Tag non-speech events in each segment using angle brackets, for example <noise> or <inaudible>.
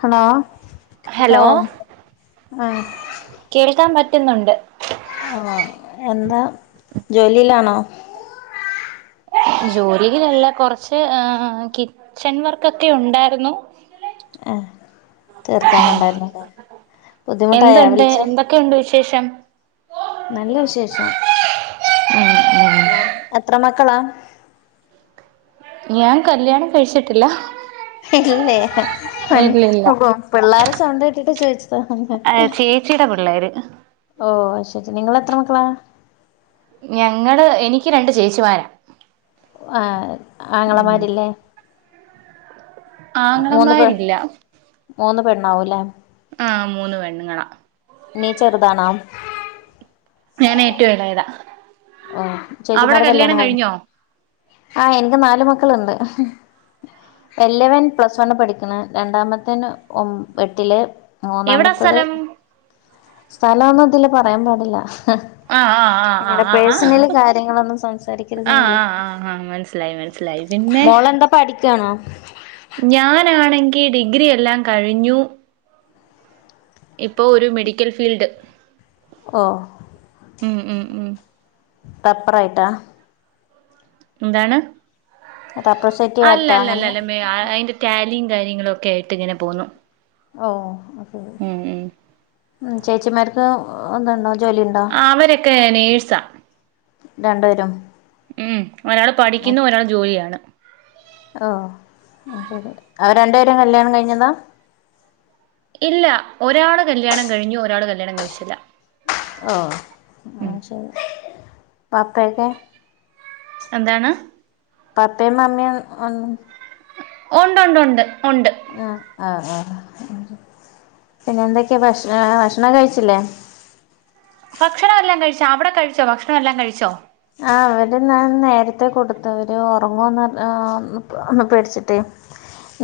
Hello hello കേക്കാവോ ആഹ് കേൾക്കാൻ പറ്റുന്നുണ്ട്. ആ എന്താ ജോലിയിലാണോ ജോലിയിലല്ല കൊറച്ച് കിച്ചൺ വർക്കൊക്കെ ഉണ്ടായിരുന്നു അഹ് തീർക്കാനുണ്ടായിര്ന്നല്ലേ ബുദ്ധിമുട്ടായാ വിളിച്ചേ ക്കെ ഉണ്ട് വിശേഷം നല്ല വിശേഷം ഉം ഉം എത്ര മക്കളാ ഞാൻ കല്യാണം കഴിച്ചിട്ടില്ല ഇല്ലേ ഇല്ലില്ല പിള്ളേരെ സൗണ്ട് കേട്ടിട്ട് ചോഴിച്ച ചേച്ചിയുടെ പിള്ളേര് ഓ അയ് ശെരി നിങ്ങൾ എത്ര മക്കളാ ഞങ്ങള് എനിക്ക് രണ്ട് ചേച്ചിമാര ആഹ് ഉം ആങ്ങളമാരില്ലേ മൂന്ന് പെൺ ആങ്ങളമാരില്ല മൂന്ന് പെണ്ണാവു ലെ ആ മൂന്ന് പെണ്ണ്ങ്ങളാ നീ ചെറുതാണാ ഞാന് ഏറ്റവും എളെതാ ആഹ് ചേച്ചിമാരെ കല്യാണം കഴി കഴിഞ്ഞോ ആ എനിക്ക് നാല് മക്കള്ണ്ട്. വല്ല്യവൻ പ്ലസ് വണ് പഠിക്ക്‌ണ് രണ്ടാമത്തവന് ഒമ്പ് എട്ടില് എവിടാ മൂന്നാമത്തത് സ്ഥലം സ്ഥലൊന്നും ഇതില് പറയാൻ പാടില്ല ആഹ് ആഹ് അങ്ങനെ ആഹ് ആഹ് ആഹ്.. പേഴ്സണല് കാര്യങ്ങളൊന്നും ആഹ് സംസാരിക്കരുതെന്നല്ലേ ആ ആ ആ ആ മൻസ്സിലായി മൻസ്സിലായി പിന്നെ എന്താ പഠിക്കാണോ ഞാനാണെങ്കി ഡിഗ്രി എല്ലാം കഴിഞ്ഞു.. ഇപ്പോ ഒരു മെഡിക്കൽ ഫീൽഡ് ഓഹ് ഉം ഉം ഉം... പപ്പറായിട്ടാ എന്താണ്? അത അപ്രഷേ അല്ല അല്ലല്ലല്ല അതിന്റെ ടാലിയും കാര്യങ്ങളും ഒക്കെ ആയിട്ട് ഇങ്ങനെ പോന്നു. ഓ ഓഅയ് ശെരി ഉം ഉം ഉ ചേച്ചിമാർക്ക് <unintelligible> അവരൊക്കെ നേഴ്സ രണ്ടുപേരും ഉം ഒരാൾ പഠിക്കുന്നു ഒരാൾ ജോലിയാണ് ഓഅയ് ശരി അവ രണ്ടു പേരും കല്യാണം കഴിഞ്ഞതാ ഇല്ല ഒരാള് കല്യാണം കഴിഞ്ഞു ഒരാൾ കല്ല്യാണം കഴിച്ചില്ല ഓ ഉം അയ് ശരി പപ്പാ ഒക്കെ എന്താണ്? പപ്പയും മമ്മിയും ഒന്ന് ഒണ്ട് ഒണ്ട് ഒണ്ട് ഒണ്ട് ആഹ് ആഹ് ആഹ് പിന്നെ എന്തൊക്കെയാ ആഹ് ഭക്ഷണം ഭക്ഷണം കഴിച്ചില്ലേ? ഭക്ഷണംല്ലാം കഴിച് അവിടെ കഴിച്ചോ ഭക്ഷണം എല്ലാം കഴിച്ചോ? ആവ്ടെ ഞാൻ നേരത്തെ കൊടുത്തു അവര് ഉറങ്ങന്ന് ങാ ഒ പേടിച്ചിട്ടേ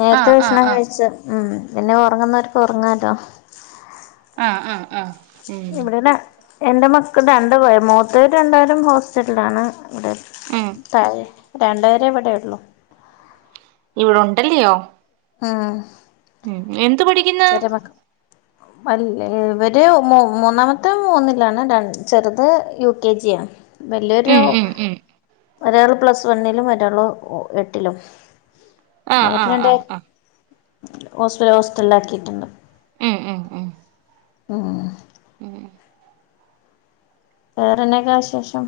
നേരത്തെ ആഹ് ആഹ് ഭഷണം ആഹ് കഴിച് ഉം പിന്നെ ഉറങ്ങുന്നവർക്ക് ഉറങ്ങാലോ ആഹ് ആഹ് ആഹ് ഉം ഇവിടെന്നെ എന്റെ മക്കൾ രണ്ടുപേ മൂത്തര് രണ്ടുപേരും ഹോസ്റ്റലാണ് അവിടെ ഉം താഴ രണ്ട് പേരെ ഇവിടെ ഉള്ളൂ ഇവടുണ്ടല്ല്യോ ആഹ് ഉം എന്ത് പഠിക്കുന്ന ചെരബക്ക് അല്ല ഇവര് മൊ മൂന്നാമത്തെ മൂന്നിലാണ് ര ചെറുത് യു കെ ജിയാണ് വല്യരു ഉം ഉം ഉം ഒരാള് പ്ലസ് വണ്ണിലും ഒരാള് ഉ എട്ടിലും ആഹ് അവര് ആഹ് രണ്ടാ ആഹ് ആഹ് ഹോസ്റ്റല് ഹോസ്റ്റലിലാക്കിട്ടുണ്ട് ഉം ഉം ഉം ഉം ഉം വേറെന്നേക്കാ വിശേഷം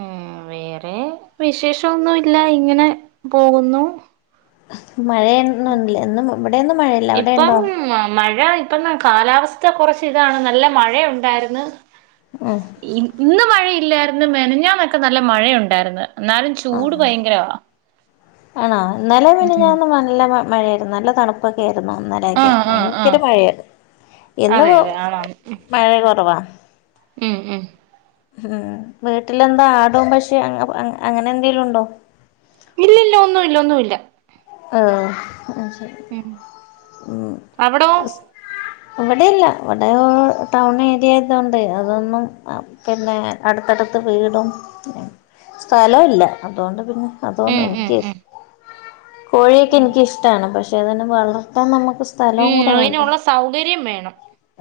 ഉം വേറെ വിശേഷോന്നുല്ല ഇങ്ങനെ പോകുന്നു മഴയൊന്ന് ഇല്ല ഇന്നും ഇവിടെ ഒന്നും മഴയില്ല അവിടെണ്ടോ ഉം ആഹ് മഴ ഇ പ്പന്ന് കാലാവസ്ഥ കൊറച്ച് ഇതാണ് നല്ല മഴേം ഉണ്ടാർന്ന് ഉം ഇ ഇന്ന് മഴയില്ലായിരുന്ന് മെനഞ്ഞാന്നൊക്കെ നല്ല മഴയുണ്ടായിരുന്ന് എന്നാലും ആഹ് ചൂട് ഭയങ്കരവാ ആണോ ഇന്നലെ ഉം മിനിഞ്ഞാന്ന് നല്ല മഴ ആയിരുന്നു നല്ല തണുപ്പ പ്പൊക്കെ ആയിരുന്നു ഇന്നലൊക്കെ ആഹ് ആഹ് ഭയങ്കര ആഹ് മഴയാരുന്നു ഇന്ന് അതെ പ്പോ അതെ ആണാണ് മഴ കൊറവാ ഉം ഉം ഉം വീട്ടിലെന്താ ആടും പശീ അ അ അങ്ങ അങ്ങനെ എന്തേലും ഇണ്ടോ ഇല്ലില്ല ഒന്നുല്ല ഒന്നൂല്ല ആഹ് അയ് ശരി ഉം ഉം അവിടോ അസ് ഇവിടെ ഇല്ല ഇവിടെ ടൗൺ ഏരിയ ആയതോണ്ടേ അതൊന്നും അ പിന്നെ അടുത്തടുത്ത് വീടും സ്ഥലല്ല അതോണ്ട് പിന്നെ അതോന്ന് ഉം ഉം ഇൻകേസ് ഉം കോഴിക്കെ ഉം എനിക്കിഷ്ടാണ് പക്ഷെ അതിനെ വളർത്താൻ നമുക്ക് സ് ഉം അയിനുള്ള സൗകര്യം വേണം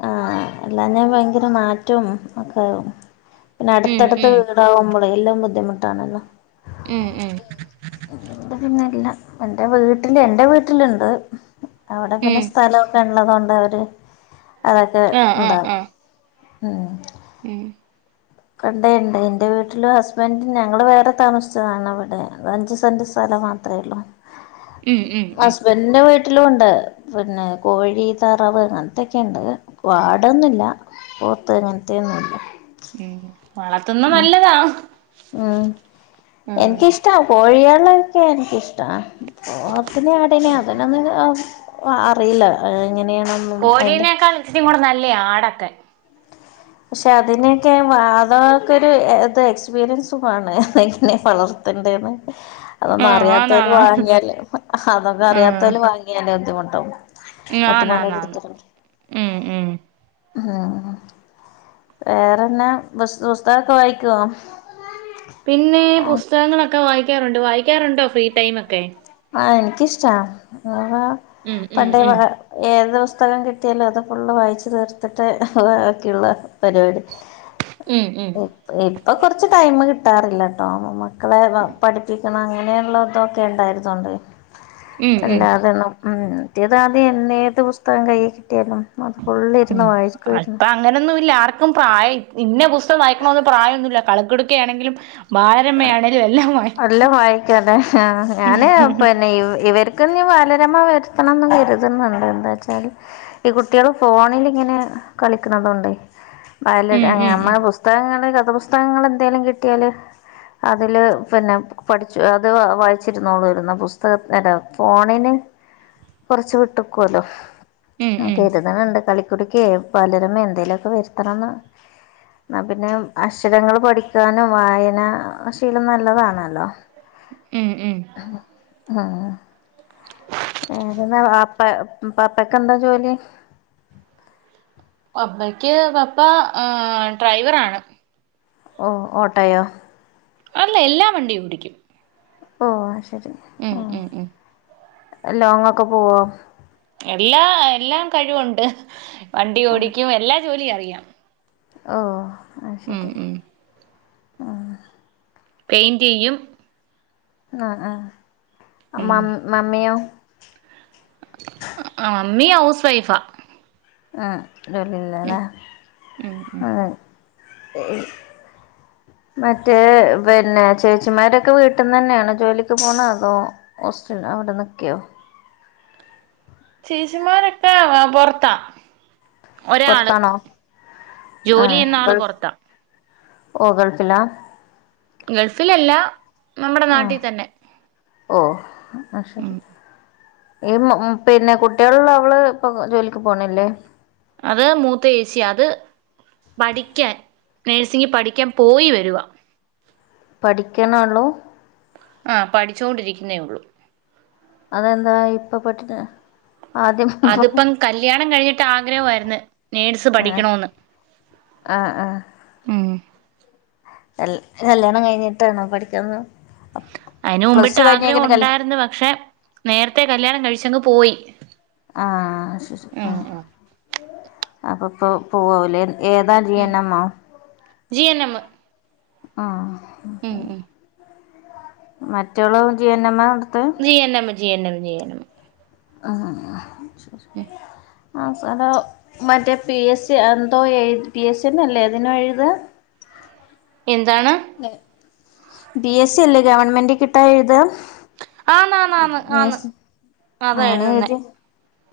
ആഹ് അല്ലാഞ്ഞ ഭയങ്കര നാറ്റവും ഒക്കാവും പിന്നെ ഉം അടുത്തടുത്ത് ഉം വീട് വുമ്പളെ എല്ലാം ബുദ്ധിമുട്ടാണല്ലോ ഏഹ് ഏഹ് അതോണ്ട് പിന്നില്ല എന്റെ വീട്ടില് എന്റെ വീട്ടിലിണ്ട് അവിടെ പിന്നെ ഉം സ്ഥലോ ക്കെ ഇള്ളതൊണ്ട് അവര് അതൊക്കെ ആഹ് ആഹ് ഇണ്ടാക്കും ആഹ് ഉം ഉം പണ്ടേണ്ട് എൻ്റെ വീട്ടിലും ഹസ്ബൻഡ് ഞങ്ങള് വേറെ താമസിച്ചതാണ് അവടെ അത് അഞ്ച് സെന്റ് സ്ഥലം മാത്ര ത്രേള്ളൂ മ്മ്ഹ് മ്മ്ഹ് മ്മ്ഹ് ഇൻ്റെ വീട്ടിലും ഇണ്ട് പിന്നെ കോഴി താറാവ് അങ്ങനത്തൊക്കെണ്ട് വാടൊന്നുല്ല പോത്ത് അങ്ങനത്തെ ഒന്നുല്ല ഉം വളർത്തുന്ന നല്ലതാ ഉം ഉം എനിക്കിഷ്ടാ കോഴികളെ ഒക്കെ എനിക്കിഷ്ടാ പോത്തിനെ ആടിനെ അതിന്നൊന്നും അ അറിയില്ല എ് എങ്ങനെയാണന്ന് കോഴീനേക്കാൾ ഇച്ചിരി കൂടെ നല്ലേ ആടൊക്കെ പക്ഷെ അതിനെയൊക്കെ വാ ആതൊക്കെ ഒരു ഇത് എക്സ്പീരിയൻസും വേണേ എങ്ങനെ വളർത്തണ്ടേന്ന് അതൊന്നും ആഹ് അറിയാത്തോര് ആന്നാന്ന് വാങ്ങിയാല് അതൊക്കെ അറിയാത്തോല് വാങ്ങ്യാല് ബുദ്ധിമുട്ടാവും ഉം മുത്തുമോനോട് ആന്ന്ന്നാന്നാന്ന് എടുത്തിട്ടുണ്ട് ഉം ഉം ഉം വേറെന്നാ പുസ് പുസ്തകൊക്കെ വായിക്കുവോ പിന്നെ ആഹ് പുസ്തകങ്ങളൊക്കെ വായിക്കാറുണ്ട് വായിക്കാറുണ്ടോ ഫ്രീ ടൈമൊക്കെ ആഹ് എനിക്കിഷ്ടാ ഉം ഉം പണ്ടേ ഉം ഏത് പുസ്തകം കിട്ടിയാലും അത് ഫുള്ള് വായിച്ച് തീർത്തിട്ടേ ബാക്കിയുള്ളൂ പരിപാടി ഉം ഉം ഇപ്പൊകുറച്ച്ടൈംകിട്ടാറില്ലട്ടോ മക്കളെ പഠിപ്പിക്കണം അങ്ങനെഇള്ളതൊക്കെ ഉണ്ടാരുന്നു ഉം ഉം എല്ലാതൊന്നും മറ്റേത് ആദ്യം എന്നേ <unintelligible> ഏത് പുസ്തകം കയ്ൽ കിട്ടിയാലും അത് ഫുള്ള് ഇരുന്ന് വായികേരുന്നു അങ്ങനെയൊന്നുഇല്ല ആർക്കുംപ്രായം ഇന്ന പുസ്തകം വായിക്കണമന്ന് പ്രായം ഒന്നു ഇല്ല കളിക്കുടുക്കആണെങ്കിലും അല്ല വായിക്കലെ ഞാന് പിന്നെ ഇവര് എൻക്ക് ബാലരമ വരുത്തണംന്ന് കരുതുന്ന്ണ്ട് എന്താ ച്ചാല് ഈ കുട്ടികള് ഫോണിലിങ്ങനെ കളിക്കുന്നതോണ്ട് പല ഉം ഉം ഉം നമ്മുടെ <unintelligible> പുസ്തകങ്ങൾ കഥാ പുസ്തകങ്ങൾ എന്തെങ്കാലും കിട്ടിയാൽ അതില് പിന്നെ പഠിച്ചു അത് വായിച്ചിരുന്നോളൂരുന്നോ പുസ്ത അല്ല ഫോണിന് കൊറച്ച് വിട്ട്ക്കൊല്ലോ ഉം ഉം കരുതിനിണ്ട് കളി ക്കെ ബാലരമേ എന്തേലൊക്കെ വരുത്തണംന്ന് എന്നാ പിന്നെ അക്ഷരങ്ങൾ പഠിക്കാനും വായന ആഹ് ശീലം നല്ലതാണല്ലോ? ഉം ഉം ആഹ് <unintelligible> ഏതെന്നാപ്പ പപ്പക്ക്എന്താ ജോലി? പപ്പയ്ക്ക് പപ്പ ഡ്രൈവറാണ് ഓഹ് ഓട്ടയോ? അല്ല എല്ലാ വണ്ടിയും ഓടിക്കും ഓഹ് അത്ശരി ഉം ഓഹ് ഉം ഉം ലോങ്ങൊക്കെ പോവോ? എല്ലാ എല്ലാം കഴിവുണ്ട് വണ്ടി ഓടിക്കും എല്ലാ ജോലി അറിയാം ഓഹ് അത് ഉം ശരി ഉം ആഹ് പെയിൻറ് ചെയ്യും ആഹ് ഉം ആഹ് മമ്മിയോ? മമ്മി ഹൗസ് വൈഫാ ആഹ് ഉം ജോലില്ലല്ലേ ഉം ഉം <unintelligible> മറ്റേ പിന്നെ ചേച്ചിമാരൊക്കെ വീട്ടിന്ന് തന്നെയാണോ ജോലിക്ക് പോണ അതോ? ഹോസ്റ്റല് അവിടെ നിക്യോ? ചേചിമാരൊക്കെ പൊറത്താ ഒരാള് പുറത്താണോ ആ ജോലി ചെയ്യുന്ന ആള് ഗൾഫ് പൊറത്താ ഓ ഗൾഫിലാ ഗൾഫിലല്ല നമ്മുടെ ആ നാട്ടിൽ തന്നെ ഓ അത് ശരി ഉം ഈ മു പിന്നെ കുട്ട്യള് ഇള്ളവള് ഇപ്പം ജോലിക്ക് പോണില്ലേ? അത് മൂത്ത ഏച്ചി അത് പഠിക്കാൻ നേഴ്സിംഗിൽ പഠിക്കാൻ പോയി വരുവാ പഠിക്കണോ ഉള്ളൂ? ആഹ് പഠിച്ചൊണ്ടിരിക്കുന്നേ ഉള്ളൂ അതന്താ ഇപ്പ പടി അതിപ്പം കല്ല്യാണം കഴിഞ്ഞിട്ട് ആഗ്രഹ ആയിരുന്നു നേഴ്സ് പഠിക്കണോന്ന് ആഹ് ആഹ് ഉം കല് കല്യാണം കഴിഞ്ഞിട്ടാണോ പഠിക്കന്ന് അതിന് മുമ്പിട്ട് ആഗ്രഹം ഉണ്ടാരുന്നു പക്ഷെ നേരത്തെ കല്യാണം കഴിച്ചങ്ങ് പോയി ആഹ് ശരി ശരി ആ ആഹ് ആഹ് അപ്പൊ ഇപ്പോ പോവാവുംലേ ഏതാ ജി ഉം എൻ മം മോ? ജി എൻ നമ്മ് ആഹ് ഉം ഉം മറ്റേളു ജീ എൻ നമ്മാ കൊടുത്തെ. G N M G N M G N M ആഹ് ആഹ് ഉം അവസാന മറ്റേ പി എസ് സി എന്തോ എഴു പി എസ് സിന്ന അല്ലേ ഇതിന് എഴുതാ എന്താണ്? ബി എസ് സി അല്ലേ ഗവൺമെന്റ് കിട്ടാ എഴുത. ആന്ന് ആന്ന് ആന്ന് ആന്ന് യെസ് അങ്ങനെ അതായിരുന്നു എഴുതിയ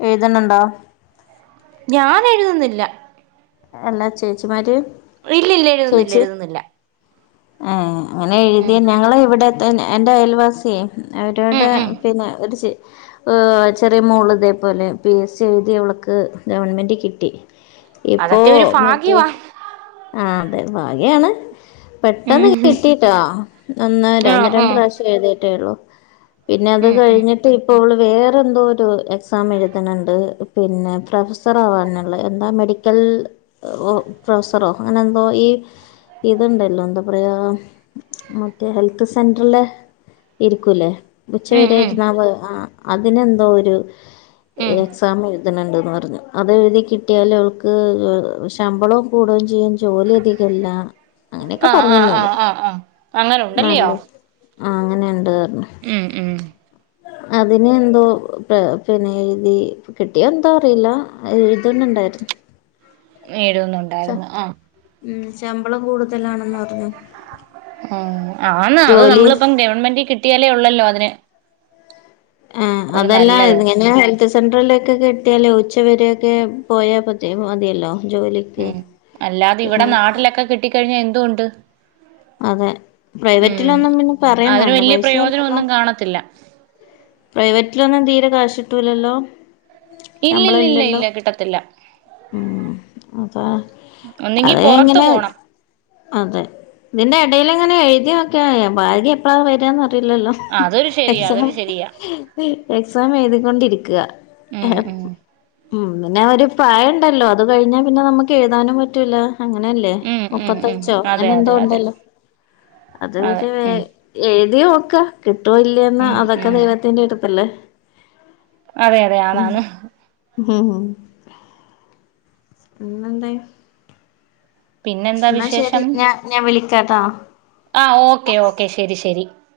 എഴുതണ്ടണ്ടോ? ഞാൻ എഴുതുന്നില്ല. എല്ലാ ചേച്ചിമാര്. ഇല്ല ഇല്ല എഴതുന്നില്ല എഴതുന്നില്ല. ഏഹ് അങ്ങനെ എഴുതിയ ഞങ്ങള് ഇവിടെ എന്റെ അയൽവാസിയേ. ഉം അവരോടെ ഉം പിന്നെ ഒരു ച്ചെ ചെറിയ മോൾ ഇതേപോലെ പി എസ് സി എഴുതി അവൾക്ക് ഗവൺമെൻറ് കിട്ടി. ഇപ്പോ അതൊക്കെ ഒരു മറ്റേ ഭാഗ്യവാ ആ അതെ ഭാഗ്യയാണ്. ഉം പെട്ടെന്ന് കിട്ടിട്ടോ ഒന്ന് രണ്ട ആഹ് ഒന്ന് രണ്ട് ആഹ് പ്രാവശ്യം എഴുതിട്ടേള്ളു. പിന്നെ അത് ഉം ഉം കഴിഞ്ഞി ഇപ്പോ വേറെ എന്തോ ഒരു എക്സാം എഴുതുന്നുണ്ട് പിന്നെ പ്രൊഫസർ ആവാനുള്ള എന്താ മെഡി ക്കൽ പ്രൊഫസറോ അങ്ങനെ എന്തോ ഈ ഇതുണ്ടല്ലോ എന്താ പറയാ. മറ്റേ ഹെൽത്ത് സെന്ററിലെ. ഇരിക്കുലേ. ഉം ഉച്ചവരൊ ഉം ഇര്ന്നാവ ആ അതിനെന്തോ ഒരു ഉം എക്സാം എഴ എഴുതുണണ്ട് റഞ്ഞു അത് എഴുതി കിട്ടിയാലൽ അവക്ക് ഉം ഉം ശമ്പള്ളോം കൂടോ ചെയ്യും ജോലി അധികല്ല. അങ്ങനെയൊക്കെ ആഹ് ആഹ് പറഞ്ഞിന്നോട് ആഹ് ആഹ് ആഹ് അങ്ങനെ ഉണ്ടല്ലയോ നല്ലത് ആ അങ്ങനെണ്ട് റഞ്ഞ ഉം ഉം അതിന് എന്തോ പിന്നെ എഴുതി. കിട്ടിയാൽ എന്തോ അറിയില്ല എഴുതുന്നുണ്ടായിരുന്നു. ച്ച എഴുതുന്നുണ്ടായിരുന്നു ആഹ് ഉം. ശമ്പളം കൂടുതലാണെന്ന് പറഞ്ഞു. ഉം ആന്ന് അത് ജോലി നമ്മളിപ്പം ഗവൺമെന്റ് കിട്ടിയാലേ ഒള്ളല്ലോ അതിന്. ആഹ് ഒരു അതല്ല നല്ലത് എങ്ങനെ ഉള്ള സെൻട്രലിലേക്കെ കിട്ടിയാലേ ഉച്ച വരെക്കെ പോയാൽ മതിയല്ലോ ജോലിക്ക് ഉം. അല്ലാതെ ഇവിടെ പിന്നെ നാട്ടിലെക്കെ കിട്ടിക്കഴിഞ്ഞാ എന്തൊ ഉണ്ട്. അതെ ഉം പ്രൈവറ്റിലൊന്നും പിന്നെ പറയും അതിന് വേണ്ട വലിയ പ്രയോജനം പൈസയല്ലല്ലോ ഒന്നും കാണത്തില്ല. പ്രൈവറ്റിലൊന്നും തീരെ കാശ് കിട്ടൂലല്ലോ. ശമ്പളം ഇല്ലില്ലില്ല ഇല്ലല്ലോ. ഇല്ല കിട്ടത്തില്ല ഉം അതാ ഒന്നെങ്കി അതെ പൊറത്ത് എങ്ങനെയാ പോണം അതെ ഇതിന്റെ എടയിൽ എങ്ങനെ എഴുതി നോക്കിയാ ഭാഗ്യാ എപ്പളാ വരിക അറിയില്ലല്ലോ. അതൊരു ശരിയാ എക്സാം അതൊരു ശരിയാ എക്സാം എഴുതികൊണ്ടിയിരിക്കുക ഉം ഉം ഉം പിന്നെ ഒരു പ്രായ ഒണ്ടല്ലോ അത് കഴിഞ്ഞാ പിന്നെ നമുക്ക് എഴുതാനും പറ്റൂല. അങ്ങനെയല്ലേ ഉം ഉം ഉം മുപ്പത്തഞ്ചോ അതെ അങ്ങനെ എന്തോ അതെ അതെ ഒണ്ടല്ലോ അത് അതെ ഒരു വേ ഉം എഴുതി നോക്ക കിട്ടുവേയില്ലന്ന് ഉം അതൊക്കെ ഉം ദൈവത്തിന്റെ ഒരു ഇതല്ലേ അതെ അതെ ആന്ന് ആന്ന് ഹ് ഹ്, പിന്നെന്തെയ് പിന്നെന്താ എന്നാ ശരി വിശേഷം ഞാൻ ഞാൻ വിളിക്കാട്ടോ. ആഹ് ഓക്കെ ഓക്കെ ശരി ശരി